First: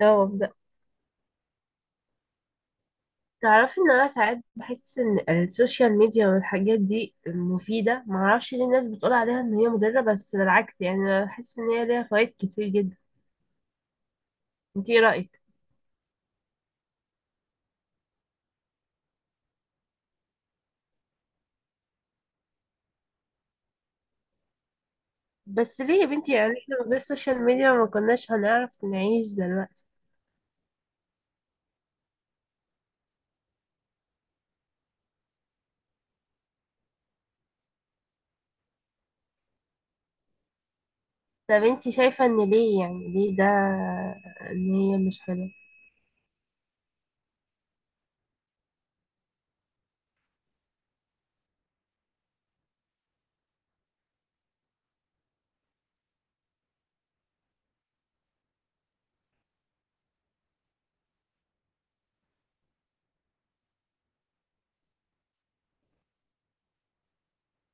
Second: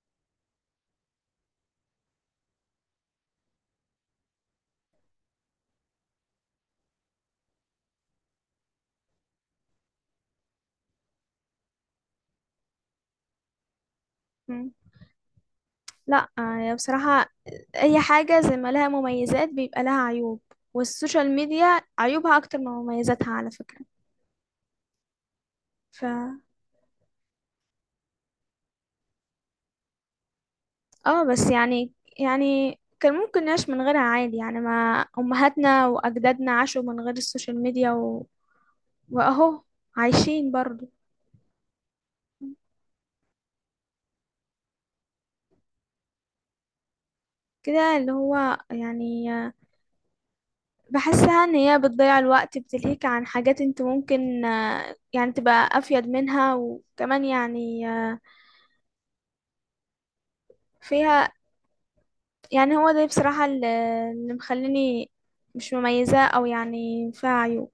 اه ببدأ. تعرفي ان انا ساعات بحس ان السوشيال ميديا والحاجات دي مفيدة، معرفش ليه الناس بتقول عليها ان هي مضرة، بس بالعكس يعني انا بحس ان هي ليها فوائد كتير جدا. مم. انتي ايه رأيك؟ لا، بصراحة، أي حاجة زي ما لها مميزات بيبقى لها عيوب. والسوشيال ميديا عيوبها أكتر من مميزاتها على فكرة. بس ليه ف يا بنتي؟ يعني احنا من غير السوشيال ميديا ما كناش هنعرف نعيش دلوقتي. اه، بس، يعني كان ممكن نعيش من غيرها عادي. يعني ما امهاتنا واجدادنا عاشوا من غير السوشيال ميديا واهو عايشين برضو. طب انتي شايفة ان ليه، يعني ليه ده؟ ان هي مش حلوة؟ كده اللي هو يعني، بحسها ان هي بتضيع الوقت، بتلهيك عن حاجات انت ممكن، يعني تبقى افيد منها، وكمان يعني، فيها. يعني هو ده بصراحة، اللي مخليني مش مميزة، او يعني فيها عيوب.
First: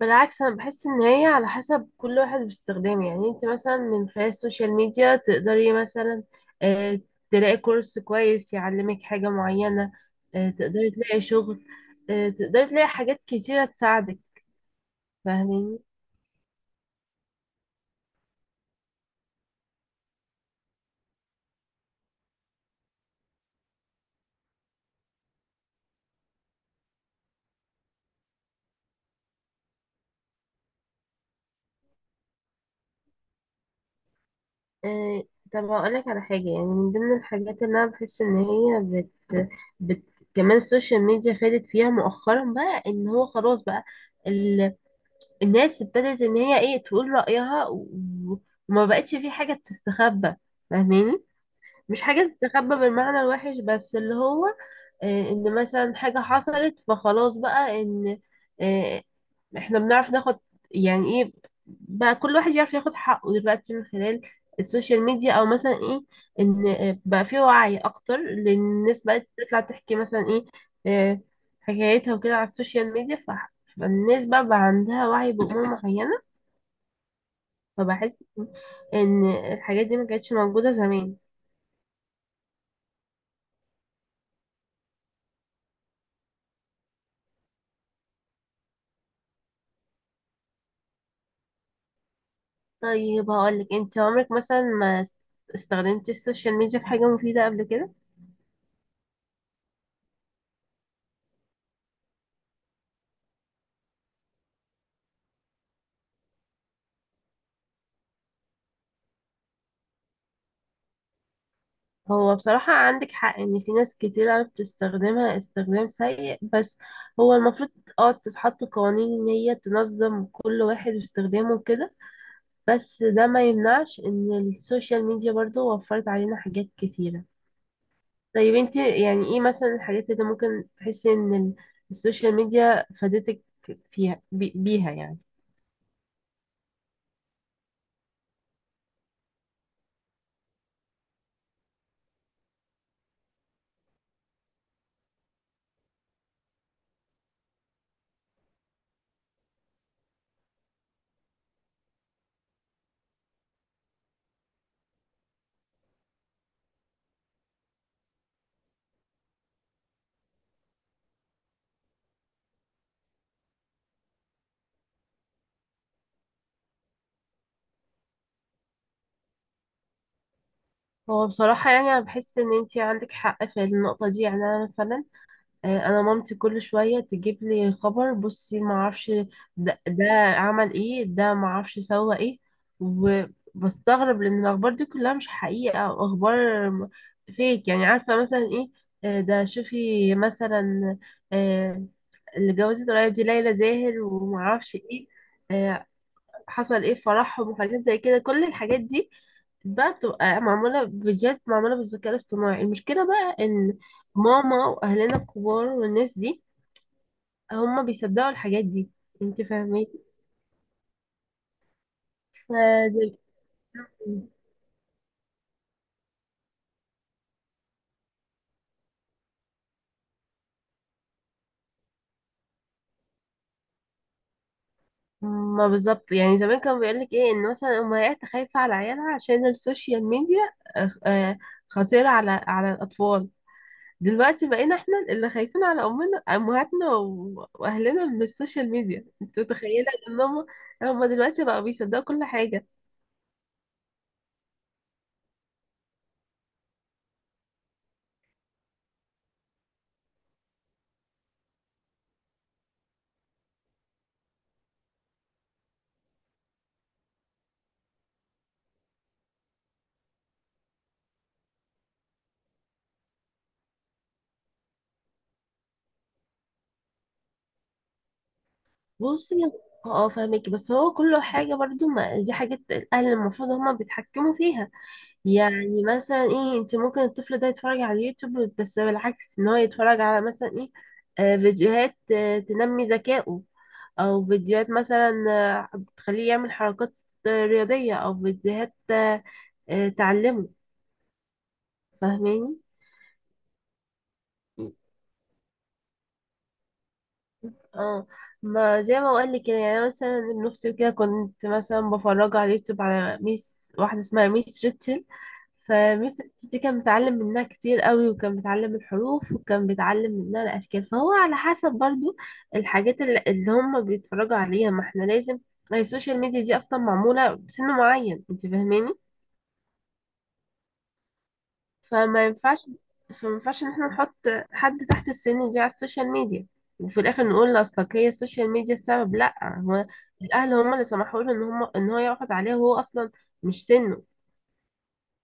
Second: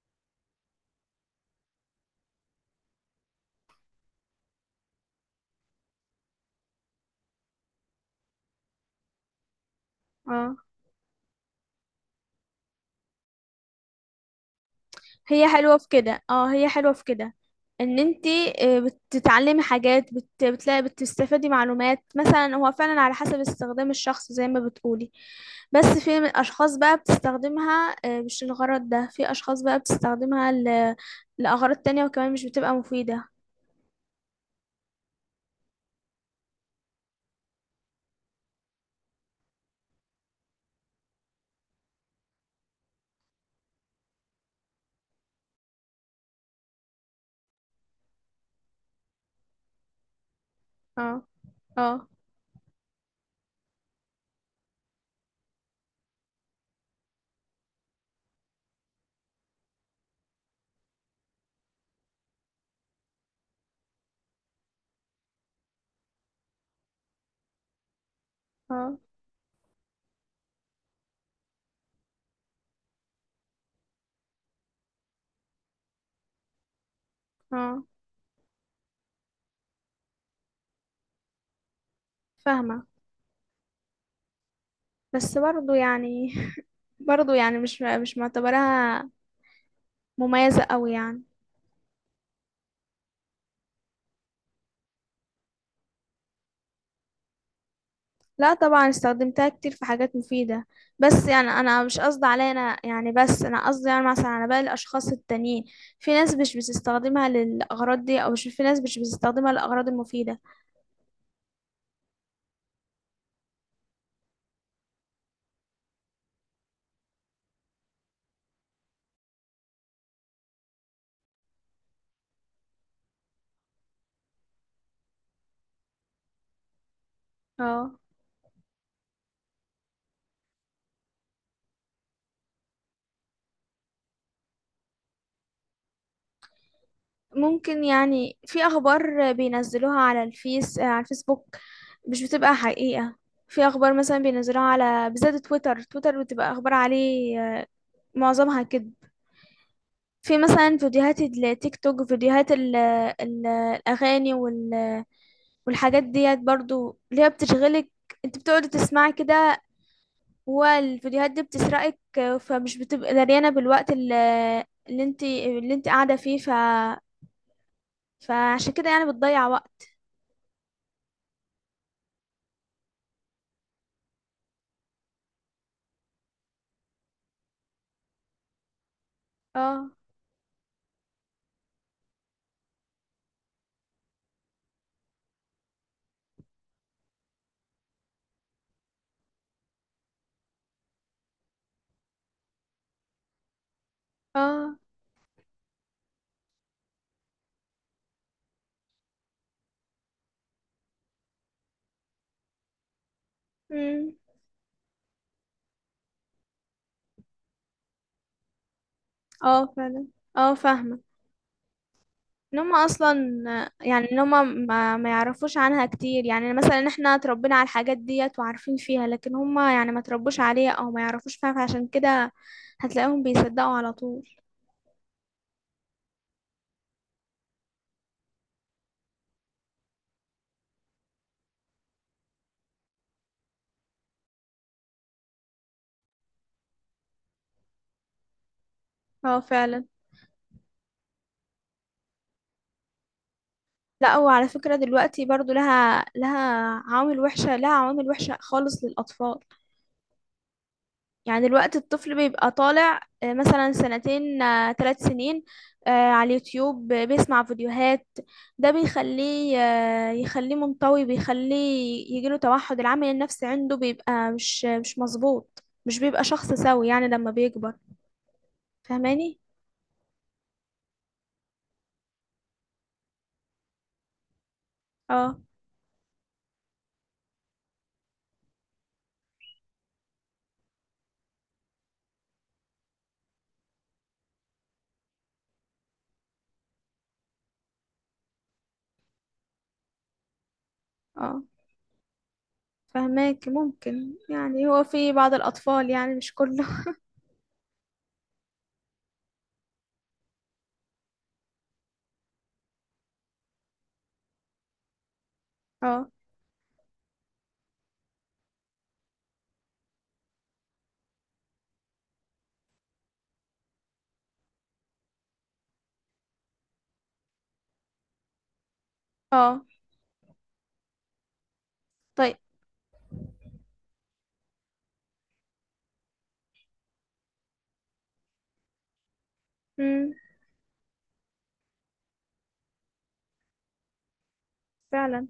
بالعكس، انا بحس ان هي على حسب كل واحد باستخدامه. يعني انت مثلا من خلال السوشيال ميديا تقدري مثلا آه، تلاقي كورس كويس يعلمك حاجة معينة. اه، تقدري تلاقي شغل. تقدري تلاقي حاجات كتيرة تساعدك، هي حلوة فاهمين؟ في كده. اه، هي حلوة في كده. ان انتي، آه، بتتعلمي حاجات بتلاقي بتستفادي معلومات. مثلا هو فعلا على حسب استخدام الشخص زي ما بتقولي. بس في من اشخاص بقى بتستخدمها، مش الغرض ده. في اشخاص بقى بتستخدمها لأغراض تانية، وكمان مش بتبقى مفيدة. طب هقولك على حاجة. يعني من ضمن الحاجات اللي انا بحس ان هي بت... كمان السوشيال ميديا فادت فيها مؤخرا، بقى ان هو خلاص بقى الناس ابتدت ان هي ايه تقول رأيها و- وما بقتش في حاجة بتستخبى، اه، فاهماني؟ مش اه، حاجة تستخبى بالمعنى الوحش، بس اللي هو ان مثلا حاجة حصلت فخلاص بقى ان آه، احنا بنعرف ناخد، يعني ايه، بقى كل واحد يعرف ياخد حقه دلوقتي من خلال السوشيال ميديا. او مثلا ايه، ان بقى في وعي اكتر لان اه، الناس بقت تطلع تحكي مثلا ايه آه، حكايتها وكده على السوشيال ميديا. فالناس بقى عندها وعي بأمور معينة. اه، فبحس ان الحاجات دي ما كانتش موجودة زمان. فاهمة. بس برضو يعني برضو يعني، مش معتبراها مميزة قوي يعني. طيب هقولك، انت عمرك مثلا ما استخدمتي السوشيال ميديا في حاجة مفيدة قبل كده؟ لا، طبعا استخدمتها كتير في حاجات مفيدة. بس يعني انا مش قصدي عليا انا، يعني بس انا قصدي يعني، مثلا على باقي الاشخاص التانيين. في ناس مش بتستخدمها للاغراض دي. او مش، في ناس مش بتستخدمها للاغراض المفيدة. هو بصراحة عندك حق إن في ناس كتير عرفت تستخدمها استخدام سيء، بس هو المفروض اه تتحط قوانين إن هي تنظم كل واحد واستخدامه كده. بس ده ما يمنعش إن السوشيال ميديا برضو وفرت علينا حاجات كتيرة. اه. طيب انت يعني ايه مثلا الحاجات اللي ممكن تحسي إن السوشيال ميديا فادتك فيها، بيها يعني؟ ممكن، يعني في اخبار بينزلوها على الفيس آه، على الفيسبوك مش بتبقى حقيقة. في اخبار مثلا بينزلوها على، بالذات تويتر، تويتر بتبقى اخبار عليه، معظمها كده. في مثلا فيديوهات التيك توك، فيديوهات الاغاني والحاجات ديت برضو اللي هي بتشغلك، انت بتقعدي تسمعي كده. والفيديوهات دي بتسرقك، فمش بتبقى دريانة بالوقت اللي انت اللي انت قاعدة فيه. فعشان كده يعني بتضيع وقت. هو بصراحة يعني أنا بحس إن انت عندك حق في النقطة دي. يعني أنا مثلا انا مامتي كل شويه تجيب لي خبر، بصي ما اعرفش ده, اه. ده عمل ايه، ده ما اعرفش سوى ايه. وبستغرب لان الاخبار دي كلها مش حقيقه، او اخبار فيك، يعني عارفه مثلا ايه، ده شوفي مثلا آه، اللي جوزت قريب دي ليلى زاهر وما اه. اعرفش ايه آه، حصل ايه في فرحهم، وحاجات زي كده. كل الحاجات دي بقى بتبقى معمولة فيديوهات، معمولة بالذكاء الاصطناعي. المشكلة بقى ان امم. ماما واهلنا الكبار والناس دي هم بيصدقوا الحاجات دي، انت اه، فاهمين؟ فعلا. اه، فاهمة. ان هما اصلا، فزي يعني ان هما ما يعرفوش عنها كتير. يعني مثلا احنا اتربينا على الحاجات ديت وعارفين فيها، لكن هما يعني ما تربوش عليها او ما يعرفوش فيها، فعشان كده هتلاقيهم بيصدقوا على طول. ما، بالظبط. يعني زمان كانوا بيقولك ايه، ان مثلا امهات خايفة على عيالها عشان السوشيال ميديا آه، آه، خطيرة على الاطفال. دلوقتي بقينا احنا اللي خايفين على امهاتنا واهلنا من السوشيال ميديا. اه، انت فعلا. متخيله ان هم دلوقتي بقوا بيصدقوا كل حاجه؟ لا، هو على فكرة دلوقتي برضو لها عوامل وحشة. لها عوامل وحشة خالص للأطفال. يعني دلوقتي الطفل بيبقى طالع، مثلا سنتين، 3 سنين، على اليوتيوب، بيسمع فيديوهات. ده بيخليه، يخليه منطوي، بيخليه يجيله توحد. العامل النفسي عنده بيبقى مش مظبوط، مش بيبقى شخص سوي يعني لما بيكبر، فاهماني؟ بصي، اه فاهمك. بس هو كل حاجه برضو، ما دي حاجات الاهل المفروض هم بيتحكموا فيها. اه. يعني مثلا ايه، انت ممكن الطفل ده يتفرج على اليوتيوب، بس بالعكس ان هو يتفرج على مثلا ايه فيديوهات تنمي ذكائه، او فيديوهات مثلا بتخليه يعمل حركات رياضية، او فيديوهات تعلمه، اه، فاهماني؟ فهماك. ممكن، يعني هو في بعض الأطفال، يعني مش كله. اه، ما زي ما بقول لك كده. يعني أنا مثلا ابن اختي كده كنت مثلا بفرجه على اليوتيوب على ميس واحده اسمها ميس ريتشل. اه. فميس ريتشل دي كان بيتعلم منها كتير قوي، وكان بيتعلم الحروف، وكان بيتعلم منها الاشكال. فهو على حسب برضو الحاجات اللي هم بيتفرجوا عليها. ما احنا لازم، ما هي السوشيال ميديا دي اصلا معموله بسن معين، انت فاهماني؟ اه. فما طيب. ينفعش فما ينفعش ان احنا نحط حد تحت السن دي على السوشيال ميديا، وفي الاخر نقول اصلك هي السوشيال ميديا السبب. لا، هو امم. الاهل هم اللي سمحوا له ان هم ان هو يقعد عليها، وهو اصلا مش سنه. فعلا.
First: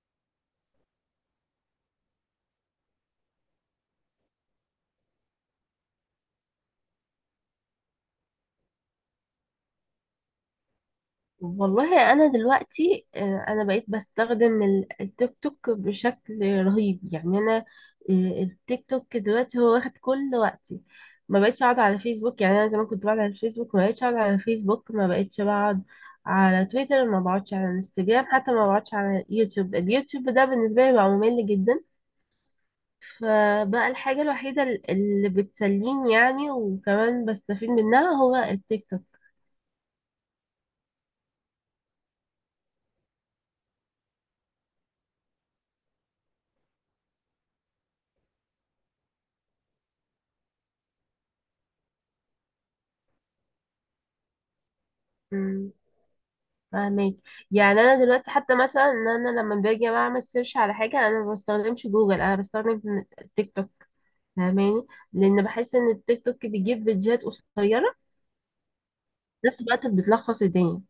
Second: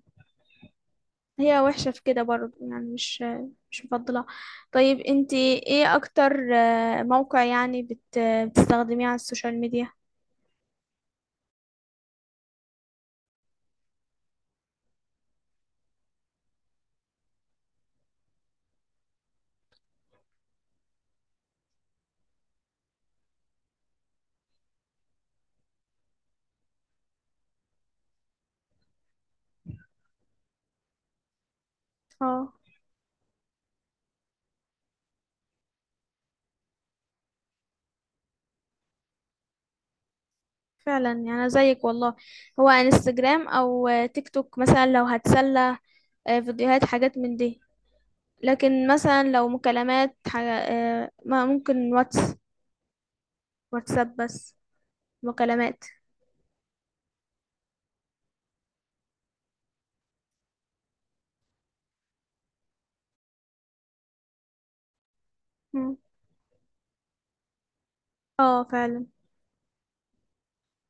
هي وحشة في كده برضه، يعني مش مفضلة. طيب، انت ايه اكتر موقع يعني بتستخدميه على السوشيال ميديا؟ والله انا دلوقتي انا بقيت بستخدم التيك توك بشكل رهيب. يعني انا التيك توك دلوقتي هو واخد كل وقتي. ما بقيتش اقعد على فيسبوك. يعني انا زمان كنت بقعد على الفيسبوك، ما بقيتش اقعد على فيسبوك ما بقيتش بقعد على تويتر، ما بقعدش على انستجرام، حتى ما بقعدش على يوتيوب. اليوتيوب ده بالنسبه لي بقى ممل جدا. اه، فبقى الحاجه الوحيده اللي بتسليني يعني، وكمان بستفيد منها، هو التيك فعلا. يعني أنا زيك والله. هو انستجرام او، تيك توك مثلا، لو هتسلى فيديوهات حاجات من دي. لكن مثلا لو مكالمات حاجة، ما ممكن واتساب بس، توك. مكالمات. فاهمك؟ يعني انا دلوقتي حتى مثلا ان انا لما باجي اعمل سيرش على حاجه، انا ما بستخدمش جوجل، انا بستخدم تيك توك، فاهماني؟ لان بحس ان مم. التيك توك بيجيب فيديوهات قصيره، اه، فعلا. في نفس الوقت بتلخص الدنيا.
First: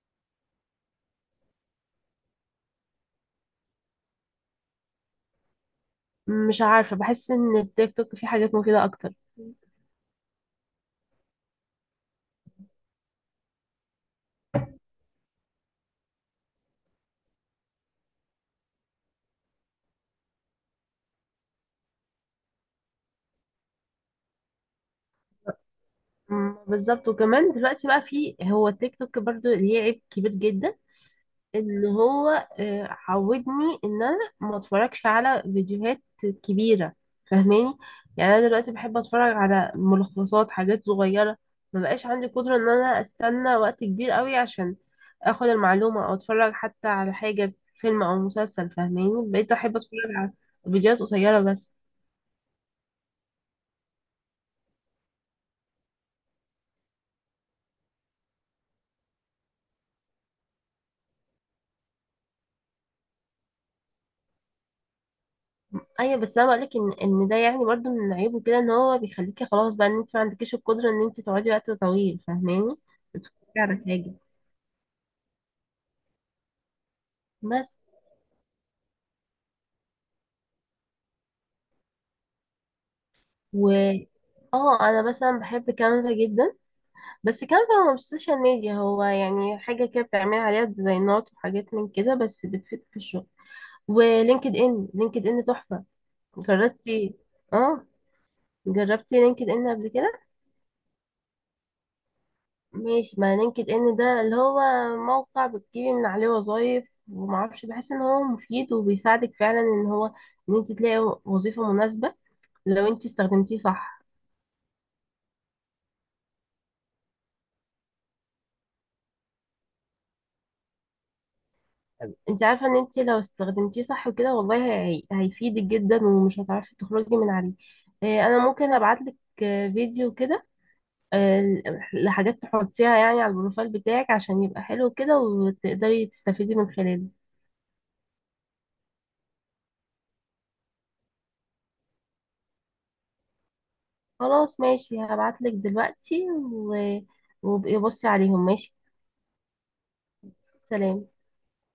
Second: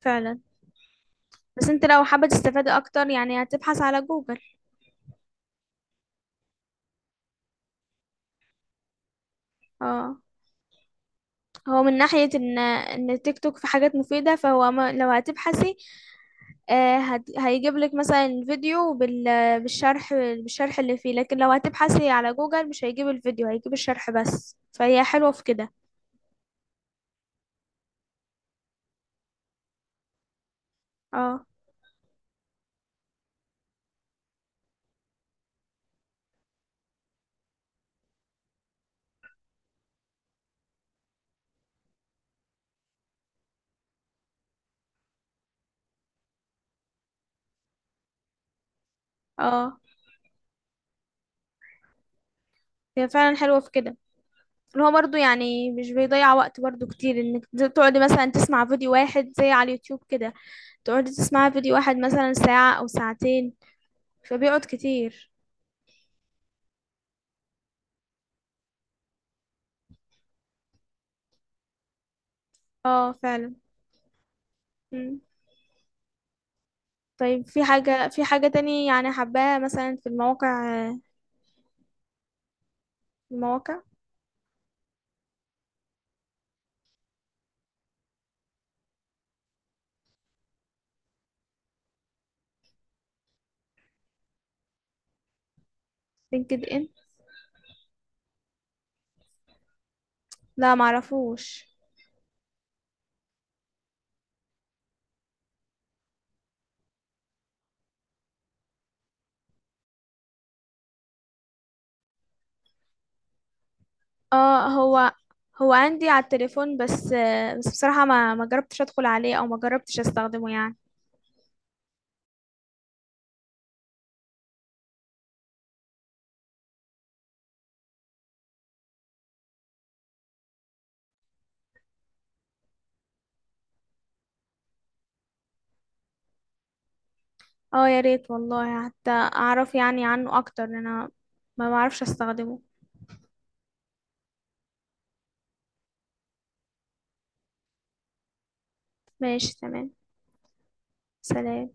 فعلا، بس انت لو حابة تستفادي اكتر يعني هتبحث على جوجل. مش عارفه، بحس ان التيك توك فيه حاجات مفيده اكتر. اه، هو من ناحية إن التيك توك في حاجات مفيدة، فهو ما لو هتبحثي، هيجيب لك مثلا فيديو بالشرح، بالشرح اللي فيه. لكن لو هتبحثي على جوجل مش هيجيب الفيديو، هيجيب الشرح بس. فهي حلوة في كده. بالظبط. وكمان دلوقتي بقى فيه، هو التيك توك برضو ليه عيب كبير جدا، اه. ان هو عودني ان انا ما اتفرجش على فيديوهات كبيره، فاهماني؟ يعني انا دلوقتي بحب اتفرج على ملخصات حاجات صغيره. ما بقاش عندي قدره ان انا استنى وقت كبير قوي عشان اخد المعلومه، او اتفرج حتى على حاجه فيلم او مسلسل، فاهماني؟ بقيت احب اه. اتفرج على فيديوهات قصيره بس. هي فعلا حلوة في كده. اللي هو برضه، يعني مش بيضيع وقت برضه كتير، إنك تقعدي مثلا تسمع فيديو واحد زي على اليوتيوب كده. تقعدي تسمعي فيديو واحد مثلا ساعة أو ساعتين، فبيقعد كتير. ايوه، بس انا بقولك ان ده يعني برضو من عيبه كده، ان هو بيخليكي خلاص بقى ان انت ما عندكيش القدره ان انت تقعدي وقت طويل، فاهماني؟ اه، بتتفرجي فعلا. على حاجه. طيب، في بس حاجة، تاني يعني حباها مثلا في المواقع. و المواقع. اه انا مثلا بحب كانفا جدا. بس كانفا هو مش سوشيال ميديا، هو يعني حاجه كده بتعمل عليها ديزاينات وحاجات من كده، بس بتفيد في الشغل. ولينكد ان، لينكد ان تحفه. لينكد ان؟ جربتي؟ اه، جربتي لينكد ان قبل كده؟ لا، معرفوش. ماشي. ما لينكد ان ده اللي هو موقع بتجيبي من عليه وظايف، ومعرفش بحس ان هو مفيد، وبيساعدك فعلا ان هو، انت تلاقي وظيفه مناسبه، لو انت استخدمتيه صح. اه، هو عندي على التليفون بس. بس بصراحة ما جربتش ادخل عليه او ما جربتش استخدمه يعني. انت عارفه ان انت لو استخدمتيه صح وكده والله هيفيدك جدا، ومش هتعرفي تخرجي من عليه. اه، انا ممكن ابعت لك فيديو كده، اه، لحاجات تحطيها يعني على البروفايل بتاعك، عشان يبقى حلو كده وتقدري تستفيدي من خلاله. اه، يا ريت والله حتى اعرف يعني عنه اكتر، لأن انا ما بعرفش استخدمه. خلاص ماشي، هبعت لك دلوقتي وابقي بصي عليهم، ماشي. ماشي، تمام. سلام. سلام.